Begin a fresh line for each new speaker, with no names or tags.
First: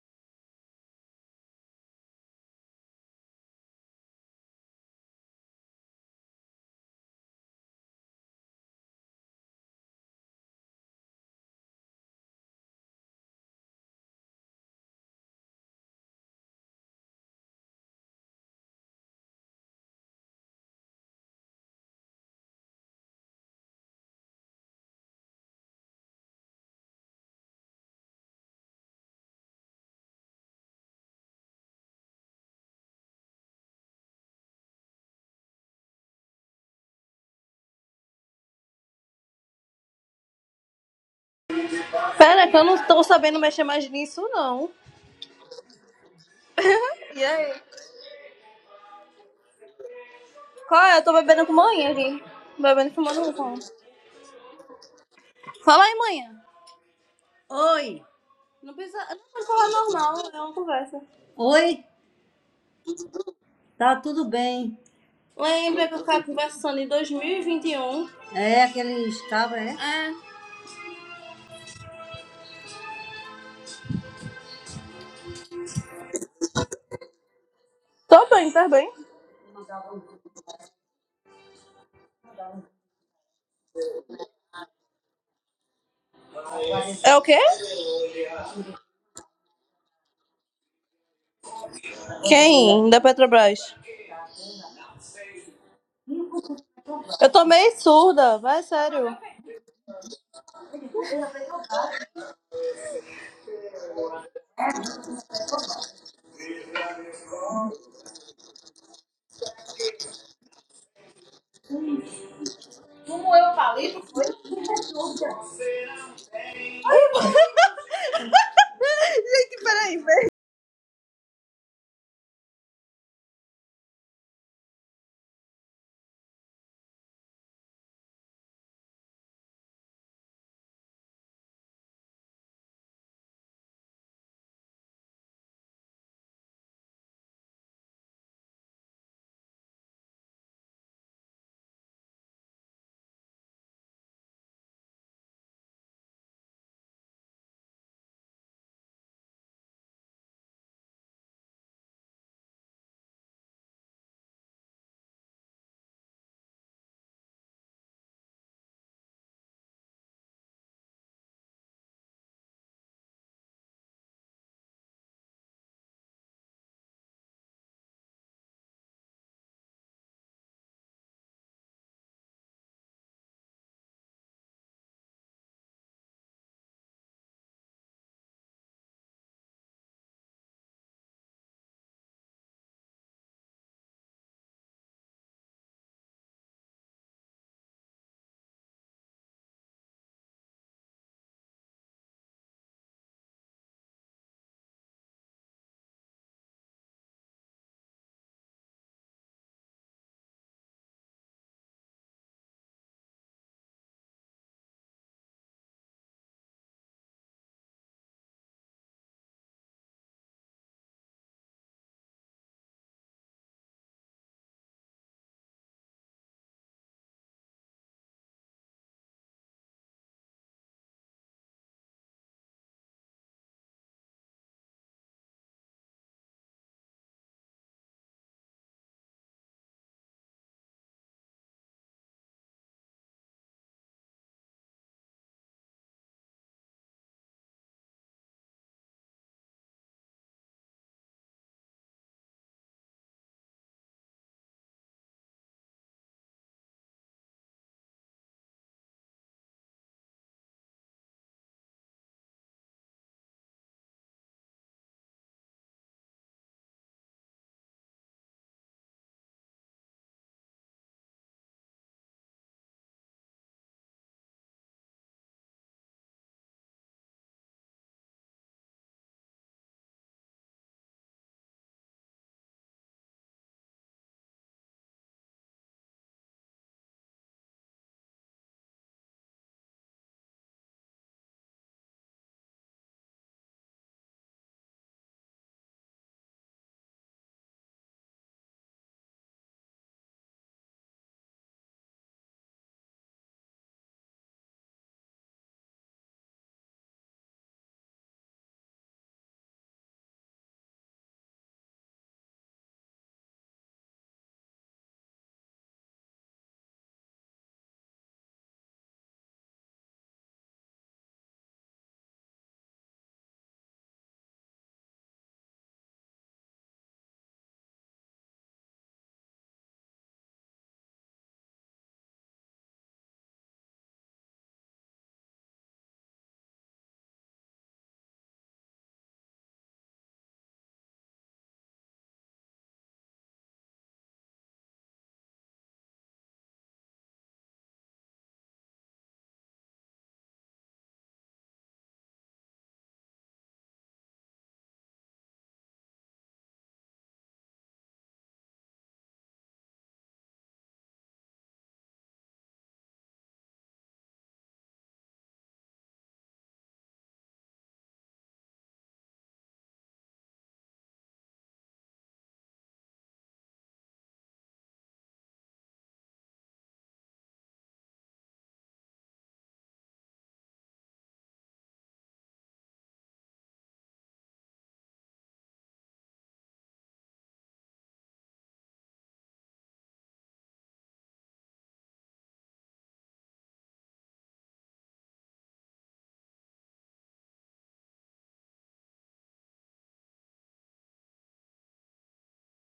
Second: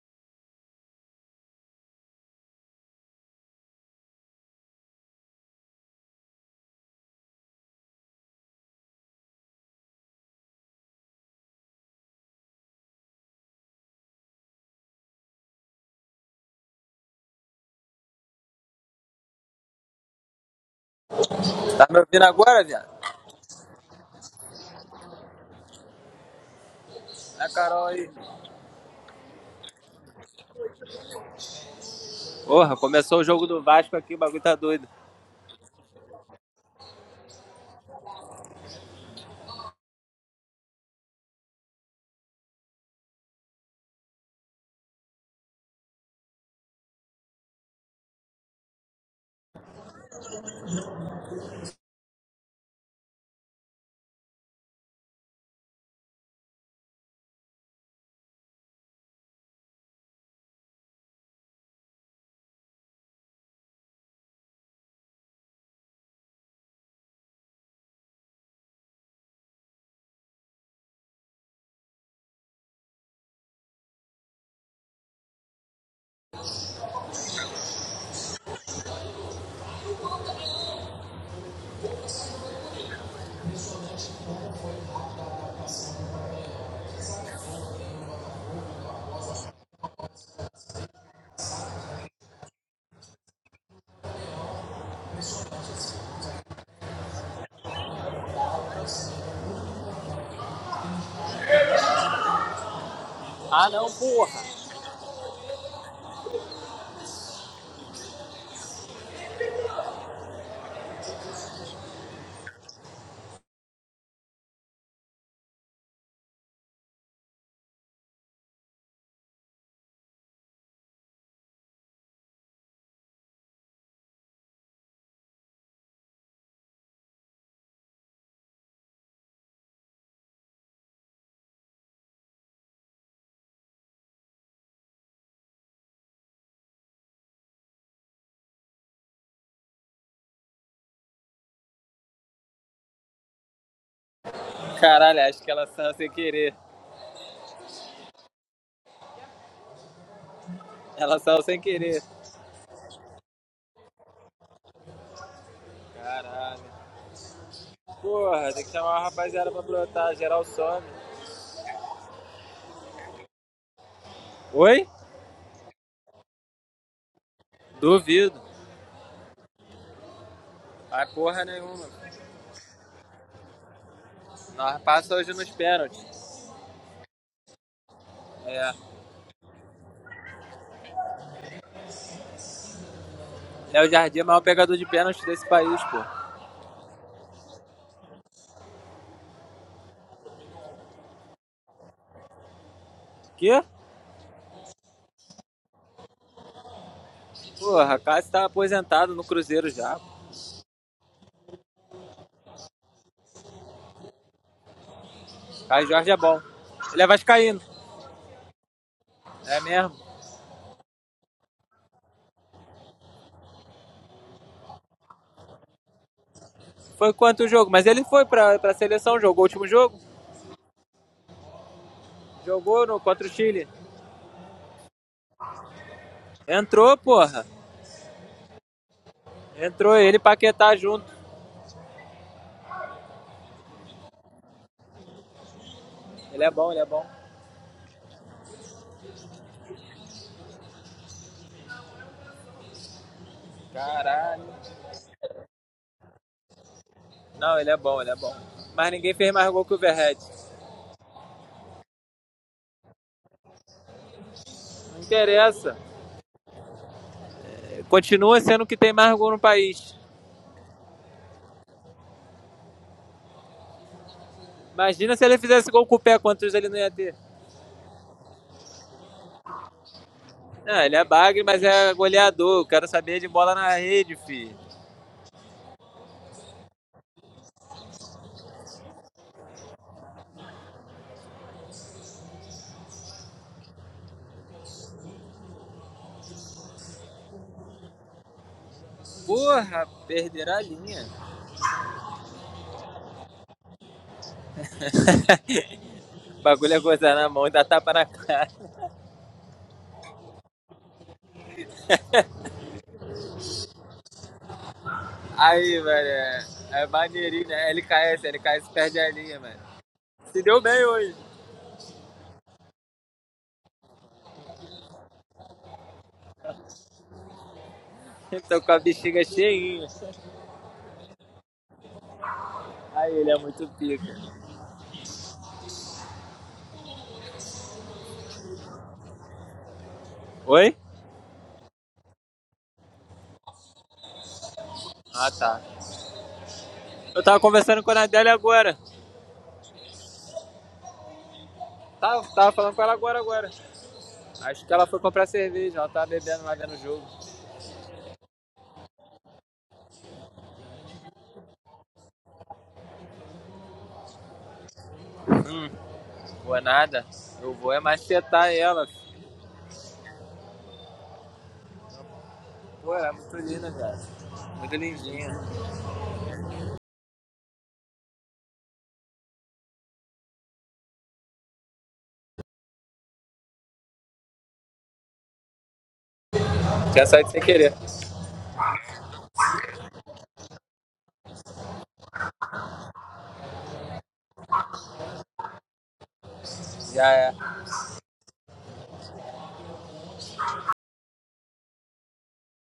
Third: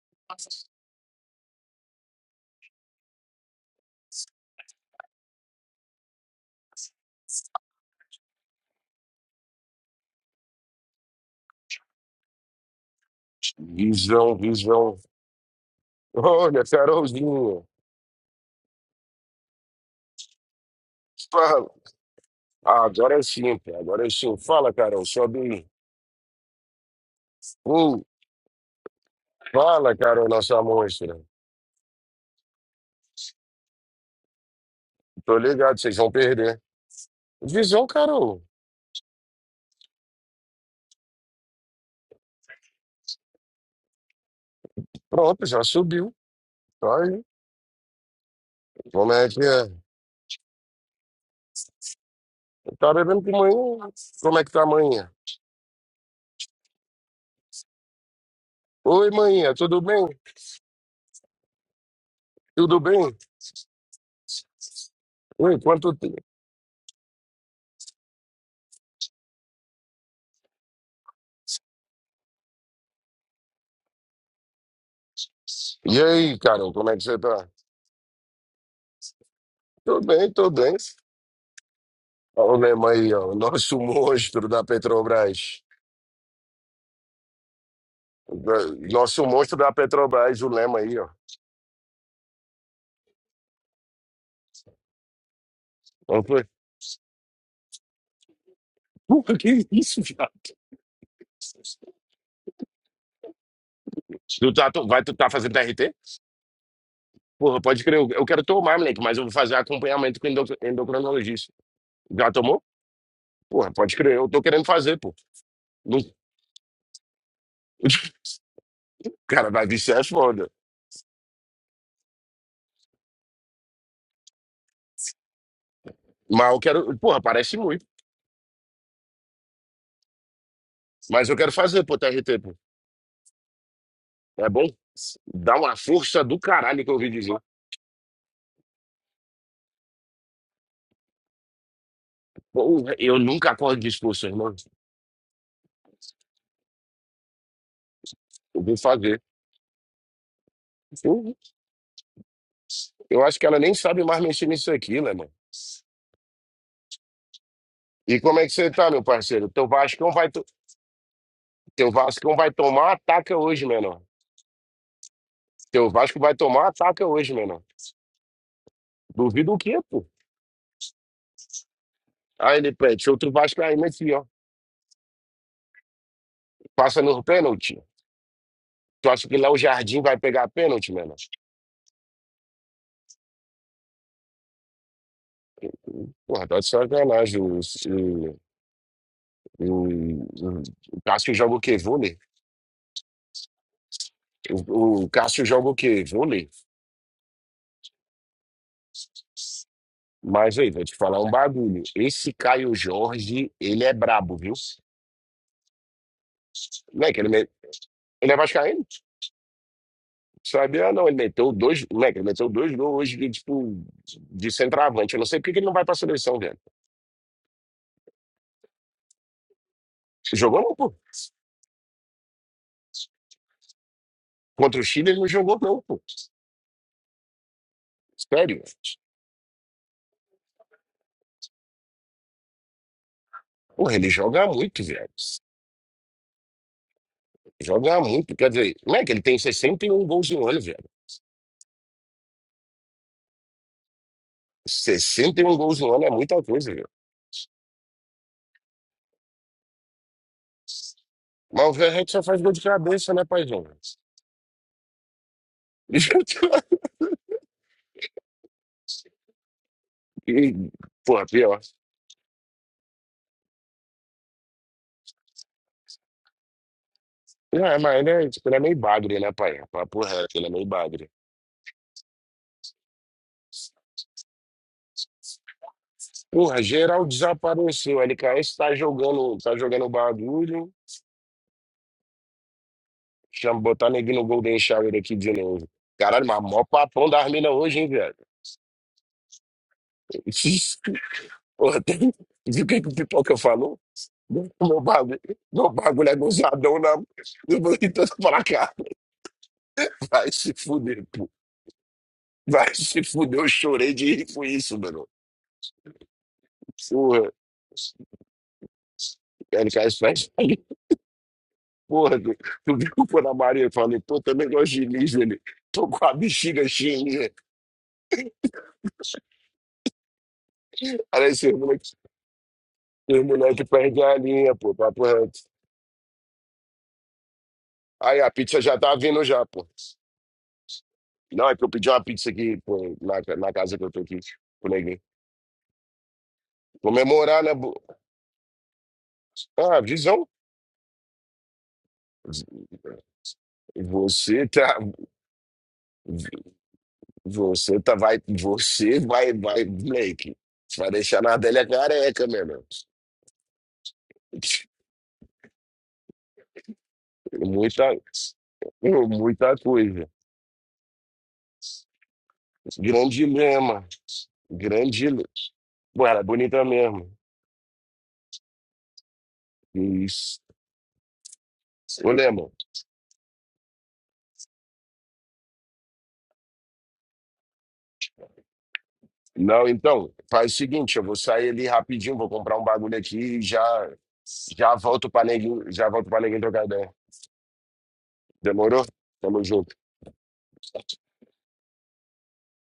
Visão, visão. Olha, Carolzinha. Fala.
Tá me ouvindo agora,
Ah,
viado?
agora é sim, cara. Agora é sim. Fala, Carol. Sobe aí.
É a Carol
Uh,
aí.
fala, Carol, nossa monstra.
Porra, começou o jogo do Vasco aqui, o bagulho tá doido.
Tô ligado, vocês vão perder. Visão, Carol.
Pera, é que eu não tô sabendo mexer mais nisso, não.
Pronto, já subiu. Tá aí.
E aí?
Como é que é?
Qual é? Eu tô bebendo com manhã aqui. Bebendo
Tá
com fumando
bebendo com
um pão.
manhã? Como é que tá manhã?
Fala aí, manhã. Oi, Não precisa.
Oi,
Não precisa
manhã,
falar
tudo bem?
normal, é uma conversa. oi,
Tudo bem?
tá tudo bem?
Oi,
Lembra que
quanto
eu
tempo?
ficava conversando em 2021? É aquele estava, é? É.
E aí, Carol, como é que você tá?
Tô bem, tá bem.
Tô bem, tô bem. Olha o Lema aí, ó, o nosso monstro da Petrobras.
É o quê?
É, Nosso monstro da Petrobras, o Lema aí, ó.
Quem? Da Petrobras.
Não foi?
Eu tô meio surda, vai, sério.
Porra, que isso, viado?
Ah, não, porra.
Tu tá, tu- vai, tu tá fazendo TRT? Porra, pode crer, eu, eu quero tomar, moleque, mas eu vou fazer acompanhamento com endocr- endocrinologista. Já tomou? Porra, pode crer, eu tô querendo fazer, pô. Não, cara,
Gente,
vai viciar
peraí,
é
peraí.
foda. Mas eu quero, porra, parece muito. Mas eu quero fazer, pô, TRT, pô. É bom? Dá uma força do caralho que eu ouvi dizer. Porra, eu nunca acordo disposto, irmão.
Caralho, acho que ela saiu sem querer.
Eu vou fazer.
Ela
Eu,
saiu sem querer.
eu acho que ela nem sabe mais mexer nisso aqui, né, mano?
Caralho.
E como é que
Porra, tem
você
que
tá,
chamar
meu
a
parceiro?
rapaziada pra
Teu Vascão
brotar,
vai,
geral
to-
some.
teu Vascão vai tomar ataca hoje, menor.
Oi?
Teu Vasco vai tomar ataca hoje, menor.
Duvido.
Duvido o quê, pô?
Vai porra nenhuma.
Aí ele pede, outro Vasco aí, aqui, ó.
Nós passa hoje nos pênaltis.
Passa no pênalti.
É.
Tu acha que lá o Jardim vai pegar pênalti, menor?
Léo Jardim é o maior pegador de pênaltis desse país, porra.
Porra, tá de sacanagem. O, o, o, o Cássio joga o quê? Vôlei?
Quê?
O, o Cássio joga o quê? Vôlei?
Porra, Cássio tá aposentado no Cruzeiro já.
Mas aí, vou te falar um bagulho. Esse Caio Jorge, ele é brabo, viu?
Caio Jorge é bom. Ele é
Não é que ele, é me-
vascaíno.
ele é vascaíno?
É mesmo.
Sabe? Ah, não, ele meteu dois, moleque, ele meteu dois gols hoje de, tipo, de centroavante. Eu não sei por que que ele não vai pra seleção, velho.
Foi quanto o jogo? Mas ele foi pra, pra seleção, jogou o último jogo?
Jogou não, pô.
Jogou no, contra o Chile.
Contra o Chile ele não jogou não, pô.
Entrou, porra.
Sério.
Entrou ele Paquetá junto.
Porra, ele joga muito, velho.
Ele é bom, ele é bom.
Joga muito. Quer dizer, moleque, ele tem 61 gols no ano, velho.
Caralho.
61 gols no ano é muita coisa, velho.
Não, ele é bom, ele é bom. Mas ninguém fez mais gol que o Verret.
Mas o Verret só faz gol de cabeça, né, paizão?
Não interessa. Continua sendo o que tem mais gol no país.
E, pô, pior.
Imagina se ele fizesse gol com o pé, quantos ele não ia ter?
Não, é, mas ele é, tipo, ele é meio bagre, né, pai? Papo reto, ele é meio
Não, ele
bagre.
é bagre, mas é goleador. Quero saber de bola na rede, filho.
Porra, geral desapareceu. LKS tá jogando, tá jogando o bagulho. Chama botar neguinho no Golden Shower aqui de novo. Caralho, mas mó papão das minas hoje, hein, velho?
Porra, perderá a linha.
Porra, tem... Viu o que que o Pipoca falou? Meu bagulho, meu bagulho é
O bagulho
gozadão
é
na...
coisa na mão e
Eu
dá
vou
tapa na
tentando falar,
cara.
cara, vai se fuder, pô. Vai se fuder, eu chorei de rir com isso, mano.
Aí, velho, é, é
Porra,
maneirinho, né? LKS, LKS perde a linha, mano.
LKS faz.
Se deu bem hoje.
Porra, tu, tu viu o Ana Maria? Eu falei, pô, também gosto de Diniz dele. Tô com a bexiga cheia.
Tô com a bexiga cheinha.
Aí esse moleque,
Aí,
esse
ele é
moleque
muito
perde
pica.
a linha, pô, papo reto. Aí a pizza já tá vindo já, pô.
Oi?
Não, é que eu pedi uma pizza aqui, pô, na, na casa que eu tô aqui, com ninguém.
Ah, tá. Eu tava
Comemorar, né? bo-
conversando com a Nadelli agora.
Ah, visão.
Tava, tava falando com ela agora, agora.
Você
Acho que
tá.
ela foi comprar cerveja, ela tava bebendo lá vendo o jogo.
Você tá. Vai. Você vai, vai, moleque. Você vai deixar na Adélia careca, meu irmão.
Boa nada. Eu vou é
Muita,
macetar ela.
muita coisa.
Pô, ela é
Grande
muito linda,
lema.
cara. Muito
Grande. le-
lindinha.
Pô, ela é bonita mesmo. Isso. Ô, Lema.
Tinha saído sem querer.
Não, então, faz o seguinte, eu vou sair ali rapidinho, vou comprar um bagulho aqui e já, já volto pra neguinho, já volto pra neguinho trocar ideia.
Já é.
Demorou? Tamo junto.